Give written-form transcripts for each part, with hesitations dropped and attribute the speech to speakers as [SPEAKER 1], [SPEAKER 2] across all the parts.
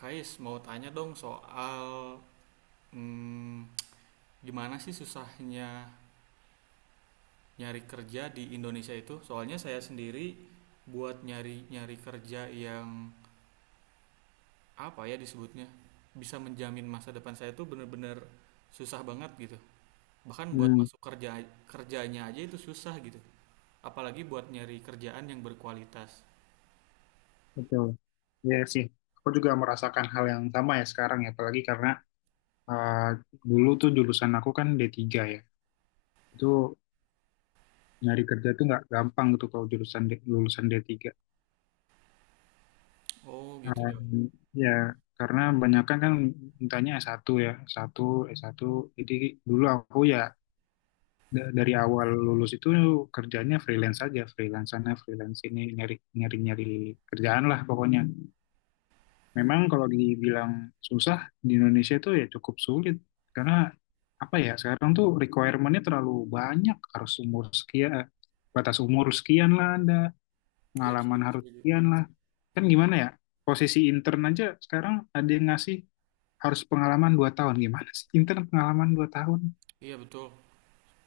[SPEAKER 1] Kais, mau tanya dong soal hmm, gimana sih susahnya nyari kerja di Indonesia itu? Soalnya saya sendiri buat nyari-nyari kerja yang apa ya disebutnya bisa menjamin masa depan saya itu bener-bener susah banget gitu. Bahkan buat
[SPEAKER 2] Hmm,
[SPEAKER 1] masuk kerjanya aja itu susah gitu. Apalagi buat nyari kerjaan yang berkualitas.
[SPEAKER 2] betul. Ya sih, aku juga merasakan hal yang sama ya sekarang ya, apalagi karena eh, dulu tuh jurusan aku kan D3 ya. Itu nyari kerja tuh nggak gampang gitu kalau jurusan lulusan D3.
[SPEAKER 1] Oh gitu
[SPEAKER 2] Eh,
[SPEAKER 1] ya.
[SPEAKER 2] Ya karena banyakan kan mintanya S1 ya, S1, S1. Jadi dulu aku ya dari awal lulus itu kerjanya freelance aja, freelance sana, freelance sini, nyari nyari nyari kerjaan lah pokoknya. Memang kalau dibilang susah di Indonesia itu ya cukup sulit, karena apa ya sekarang tuh requirement-nya terlalu banyak, harus umur sekian batas umur sekian lah, ada
[SPEAKER 1] Iya,
[SPEAKER 2] pengalaman
[SPEAKER 1] setuju
[SPEAKER 2] harus
[SPEAKER 1] setuju.
[SPEAKER 2] sekian lah. Kan gimana ya, posisi intern aja sekarang ada yang ngasih harus pengalaman 2 tahun. Gimana sih intern pengalaman 2 tahun?
[SPEAKER 1] Iya betul.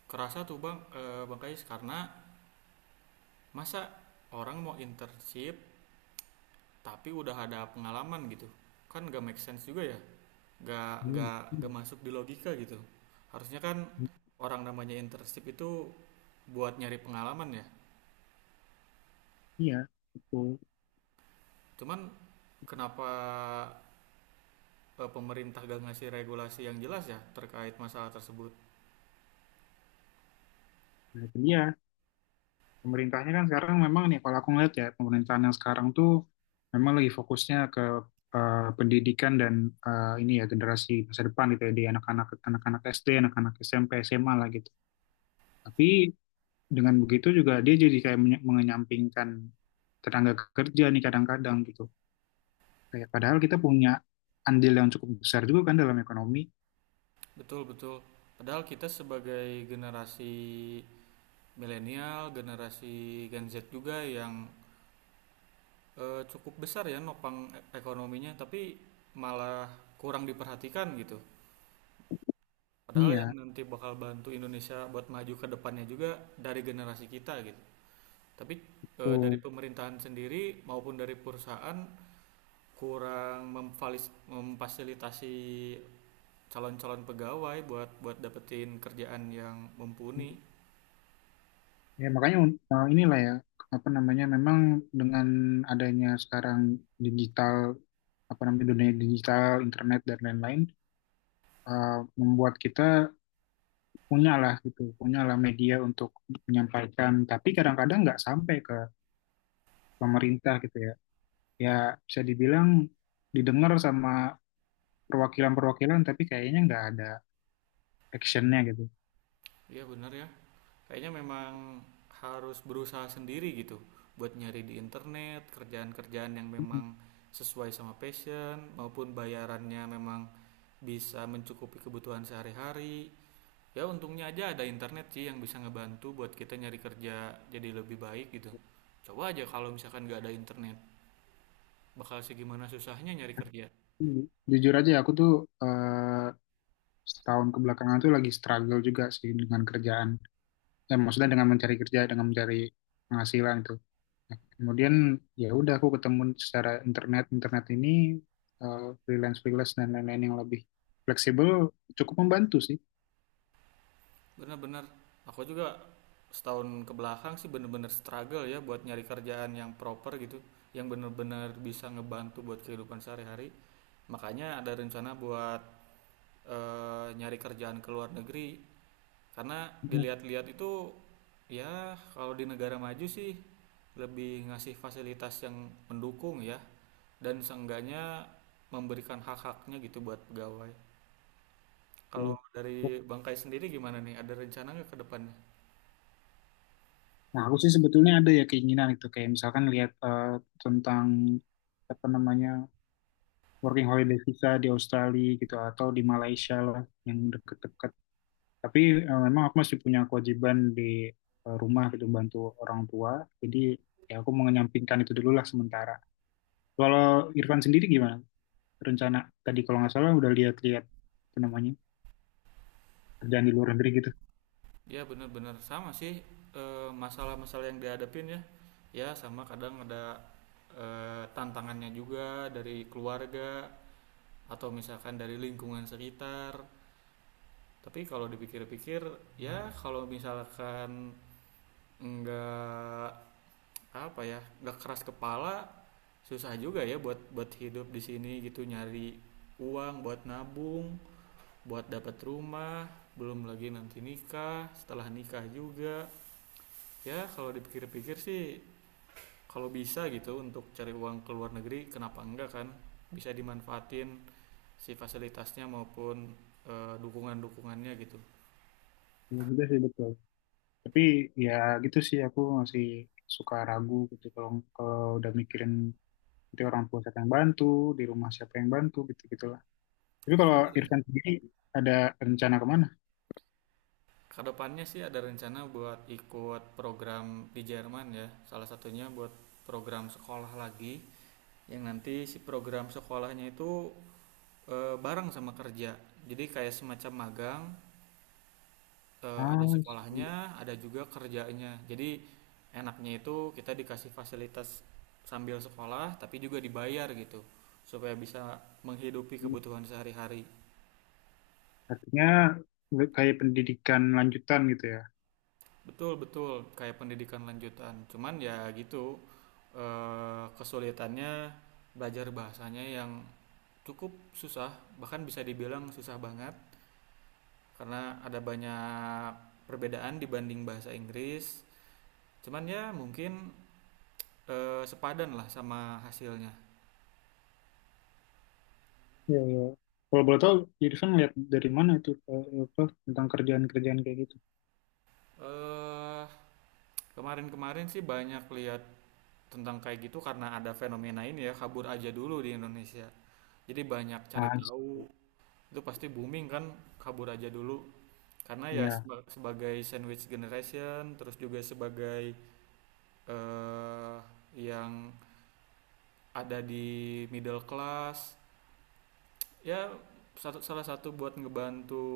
[SPEAKER 1] Kerasa tuh bang, bang Kais, karena masa orang mau internship tapi udah ada pengalaman gitu, kan gak make sense juga ya, gak
[SPEAKER 2] Hmm,
[SPEAKER 1] gak
[SPEAKER 2] hmm,
[SPEAKER 1] gak masuk di logika gitu. Harusnya kan
[SPEAKER 2] hmm.
[SPEAKER 1] orang namanya internship itu buat nyari pengalaman ya.
[SPEAKER 2] Iya betul.
[SPEAKER 1] Cuman kenapa pemerintah gak ngasih regulasi yang jelas ya terkait masalah tersebut.
[SPEAKER 2] Nah itu dia, pemerintahnya kan sekarang memang nih, kalau aku ngeliat ya pemerintahan yang sekarang tuh memang lagi fokusnya ke pendidikan dan ini ya generasi masa depan gitu ya, di anak-anak SD, anak-anak SMP, SMA lah gitu. Tapi dengan begitu juga dia jadi kayak mengenyampingkan tenaga kerja nih kadang-kadang gitu. Kayak padahal kita punya andil yang cukup besar juga kan dalam ekonomi.
[SPEAKER 1] Betul betul, padahal kita sebagai generasi milenial, generasi Gen Z juga, yang cukup besar ya nopang ekonominya, tapi malah kurang diperhatikan gitu. Padahal yang
[SPEAKER 2] Iya,
[SPEAKER 1] nanti bakal bantu Indonesia buat maju ke depannya juga dari generasi kita gitu. Tapi dari
[SPEAKER 2] tuh.
[SPEAKER 1] pemerintahan sendiri maupun dari perusahaan kurang memfasilitasi calon-calon pegawai buat buat dapetin kerjaan yang mumpuni.
[SPEAKER 2] Ya, makanya inilah ya, apa namanya, memang dengan adanya sekarang digital, apa namanya, dunia digital, internet, dan lain-lain, uh, membuat kita punyalah gitu, punyalah media untuk menyampaikan, tapi kadang-kadang nggak sampai ke pemerintah gitu ya. Ya, bisa dibilang didengar sama perwakilan-perwakilan, tapi kayaknya nggak ada actionnya gitu.
[SPEAKER 1] Iya benar ya. Kayaknya memang harus berusaha sendiri gitu, buat nyari di internet kerjaan-kerjaan yang memang sesuai sama passion, maupun bayarannya memang bisa mencukupi kebutuhan sehari-hari. Ya untungnya aja ada internet sih yang bisa ngebantu buat kita nyari kerja jadi lebih baik gitu. Coba aja kalau misalkan nggak ada internet, bakal segimana susahnya nyari kerja.
[SPEAKER 2] Mm-hmm. Jujur aja, aku tuh eh, setahun kebelakangan tuh lagi struggle juga sih dengan kerjaan, maksudnya dengan mencari kerja, dengan mencari penghasilan itu. Nah, kemudian ya udah aku ketemu secara internet internet ini, freelance freelance dan lain-lain yang lebih fleksibel, cukup membantu sih.
[SPEAKER 1] Bener-bener, aku juga setahun kebelakang sih bener-bener struggle ya buat nyari kerjaan yang proper gitu, yang bener-bener bisa ngebantu buat kehidupan sehari-hari. Makanya ada rencana buat nyari kerjaan ke luar negeri, karena dilihat-lihat itu ya kalau di negara maju sih lebih ngasih fasilitas yang mendukung ya, dan seenggaknya memberikan hak-haknya gitu buat pegawai. Kalau dari
[SPEAKER 2] Gitu.
[SPEAKER 1] Bangkai sendiri gimana nih? Ada rencana nggak ke depannya?
[SPEAKER 2] Nah, aku sih sebetulnya ada ya keinginan itu, kayak misalkan lihat tentang apa namanya working holiday visa di Australia gitu, atau di Malaysia lah yang deket-deket. Tapi memang aku masih punya kewajiban di rumah gitu, bantu orang tua. Jadi ya aku mengenyampingkan itu dulu lah sementara. Kalau Irfan sendiri gimana? Rencana tadi kalau nggak salah udah lihat-lihat apa namanya kerjaan di luar negeri gitu.
[SPEAKER 1] Ya benar benar, sama sih masalah-masalah yang dihadapin ya. Ya sama, kadang ada tantangannya juga dari keluarga atau misalkan dari lingkungan sekitar. Tapi kalau dipikir-pikir ya kalau misalkan nggak, apa ya, nggak keras kepala, susah juga ya buat buat hidup di sini gitu, nyari uang buat nabung, buat dapat rumah, belum lagi nanti nikah, setelah nikah juga. Ya kalau dipikir-pikir sih, kalau bisa gitu untuk cari uang ke luar negeri kenapa enggak kan, bisa dimanfaatin si fasilitasnya maupun dukungan-dukungannya gitu.
[SPEAKER 2] Ya, gitu sih betul. Tapi ya gitu sih aku masih suka ragu gitu, kalau kalau udah mikirin nanti orang tua siapa yang bantu, di rumah siapa yang bantu, gitu gitulah. Tapi
[SPEAKER 1] Ya
[SPEAKER 2] kalau
[SPEAKER 1] bener ya.
[SPEAKER 2] Irfan sendiri ada rencana kemana?
[SPEAKER 1] Kedepannya sih ada rencana buat ikut program di Jerman ya. Salah satunya buat program sekolah lagi, yang nanti si program sekolahnya itu bareng sama kerja. Jadi kayak semacam magang,
[SPEAKER 2] Ah,
[SPEAKER 1] ada
[SPEAKER 2] I
[SPEAKER 1] sekolahnya, ada juga kerjanya. Jadi enaknya itu kita dikasih fasilitas sambil sekolah, tapi juga dibayar gitu, supaya bisa menghidupi
[SPEAKER 2] see.
[SPEAKER 1] kebutuhan sehari-hari.
[SPEAKER 2] Artinya kayak pendidikan lanjutan gitu ya.
[SPEAKER 1] Betul betul, kayak pendidikan lanjutan. Cuman ya gitu, kesulitannya belajar bahasanya yang cukup susah, bahkan bisa dibilang susah banget, karena ada banyak perbedaan dibanding bahasa Inggris. Cuman ya mungkin sepadan lah sama hasilnya.
[SPEAKER 2] Iya, iya. Kalau boleh tahu, Irfan lihat dari mana itu apa, tentang kerjaan-kerjaan kayak gitu?
[SPEAKER 1] eh Kemarin-kemarin sih banyak lihat tentang kayak gitu, karena ada fenomena ini ya, kabur aja dulu di Indonesia, jadi banyak cari
[SPEAKER 2] Ah,
[SPEAKER 1] tahu.
[SPEAKER 2] sih,
[SPEAKER 1] Itu pasti booming kan, kabur aja dulu, karena ya
[SPEAKER 2] iya.
[SPEAKER 1] sebagai sandwich generation, terus juga sebagai eh yang ada di middle class ya, satu, salah satu buat ngebantu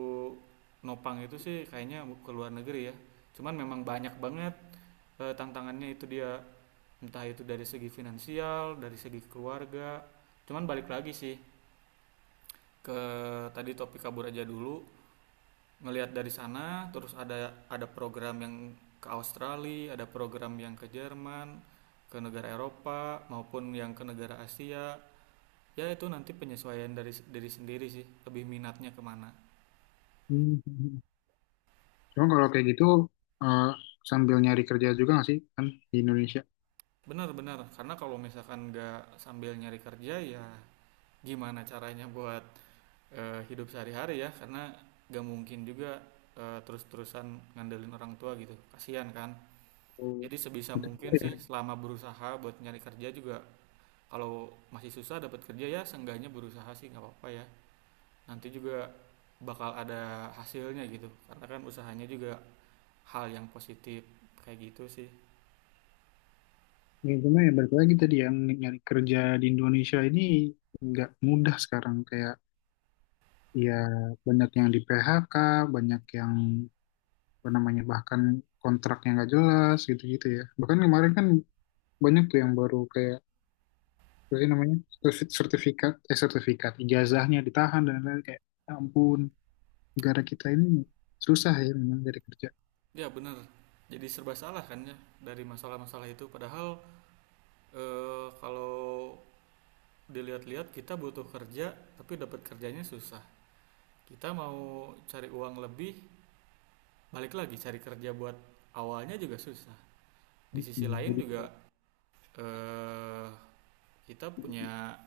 [SPEAKER 1] nopang itu sih kayaknya ke luar negeri ya. Cuman memang banyak banget tantangannya itu dia, entah itu dari segi finansial, dari segi keluarga. Cuman balik lagi sih ke tadi topik kabur aja dulu, ngelihat dari sana, terus ada program yang ke Australia, ada program yang ke Jerman, ke negara Eropa maupun yang ke negara Asia. Ya itu nanti penyesuaian dari diri sendiri sih, lebih minatnya kemana.
[SPEAKER 2] Hmm. Cuma kalau kayak gitu eh, sambil nyari kerja juga nggak sih kan di Indonesia?
[SPEAKER 1] Benar-benar, karena kalau misalkan nggak sambil nyari kerja ya gimana caranya buat hidup sehari-hari ya, karena nggak mungkin juga terus-terusan ngandelin orang tua gitu, kasihan kan.
[SPEAKER 2] Hmm.
[SPEAKER 1] Jadi sebisa
[SPEAKER 2] Itu juga
[SPEAKER 1] mungkin
[SPEAKER 2] ya.
[SPEAKER 1] sih selama berusaha buat nyari kerja juga, kalau masih susah dapat kerja ya seenggaknya berusaha sih, nggak apa-apa ya. Nanti juga bakal ada hasilnya gitu, karena kan usahanya juga hal yang positif, kayak gitu sih.
[SPEAKER 2] Ya, cuma ya balik lagi tadi yang nyari kerja di Indonesia ini nggak mudah sekarang, kayak ya banyak yang di PHK, banyak yang apa namanya bahkan kontraknya nggak jelas gitu-gitu ya. Bahkan kemarin kan banyak tuh yang baru kayak apa sih namanya, sertifikat ijazahnya ditahan dan lain-lain, kayak "Ya ampun, negara kita ini susah ya memang dari kerja."
[SPEAKER 1] Ya benar, jadi serba salah kan ya dari masalah-masalah itu. Padahal kalau dilihat-lihat kita butuh kerja tapi dapat kerjanya susah. Kita mau cari uang lebih, balik lagi cari kerja buat awalnya juga susah. Di sisi
[SPEAKER 2] Mm-mm.
[SPEAKER 1] lain
[SPEAKER 2] Jadi
[SPEAKER 1] juga
[SPEAKER 2] kayak,
[SPEAKER 1] eh, kita punya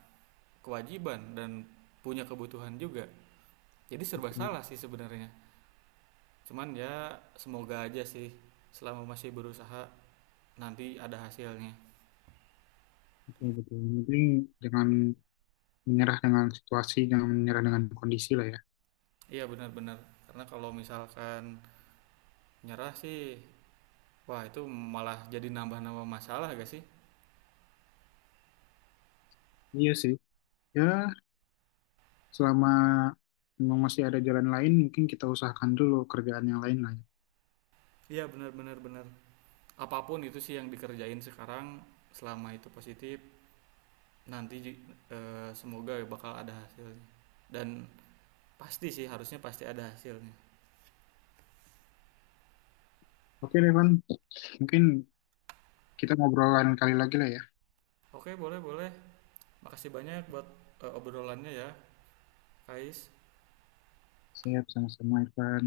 [SPEAKER 1] kewajiban dan punya kebutuhan juga. Jadi serba
[SPEAKER 2] kayak,
[SPEAKER 1] salah sih sebenarnya. Cuman ya semoga aja sih selama masih berusaha nanti ada hasilnya.
[SPEAKER 2] betul betul. Yang penting, jangan menyerah dengan situasi, jangan menyerah dengan kondisi lah ya.
[SPEAKER 1] Iya benar-benar. Karena kalau misalkan nyerah sih, wah, itu malah jadi nambah-nambah masalah gak sih?
[SPEAKER 2] Iya sih, ya selama memang masih ada jalan lain mungkin kita usahakan dulu kerjaan yang lain lah ya.
[SPEAKER 1] Iya, benar benar benar. Apapun itu sih yang dikerjain sekarang, selama itu positif, nanti semoga bakal ada hasilnya. Dan pasti sih, harusnya pasti ada hasilnya.
[SPEAKER 2] Oke Devan, mungkin kita ngobrolan kali lagi lah ya.
[SPEAKER 1] Oke, boleh boleh. Makasih banyak buat obrolannya ya, Kais.
[SPEAKER 2] Siap, sama-sama Irfan.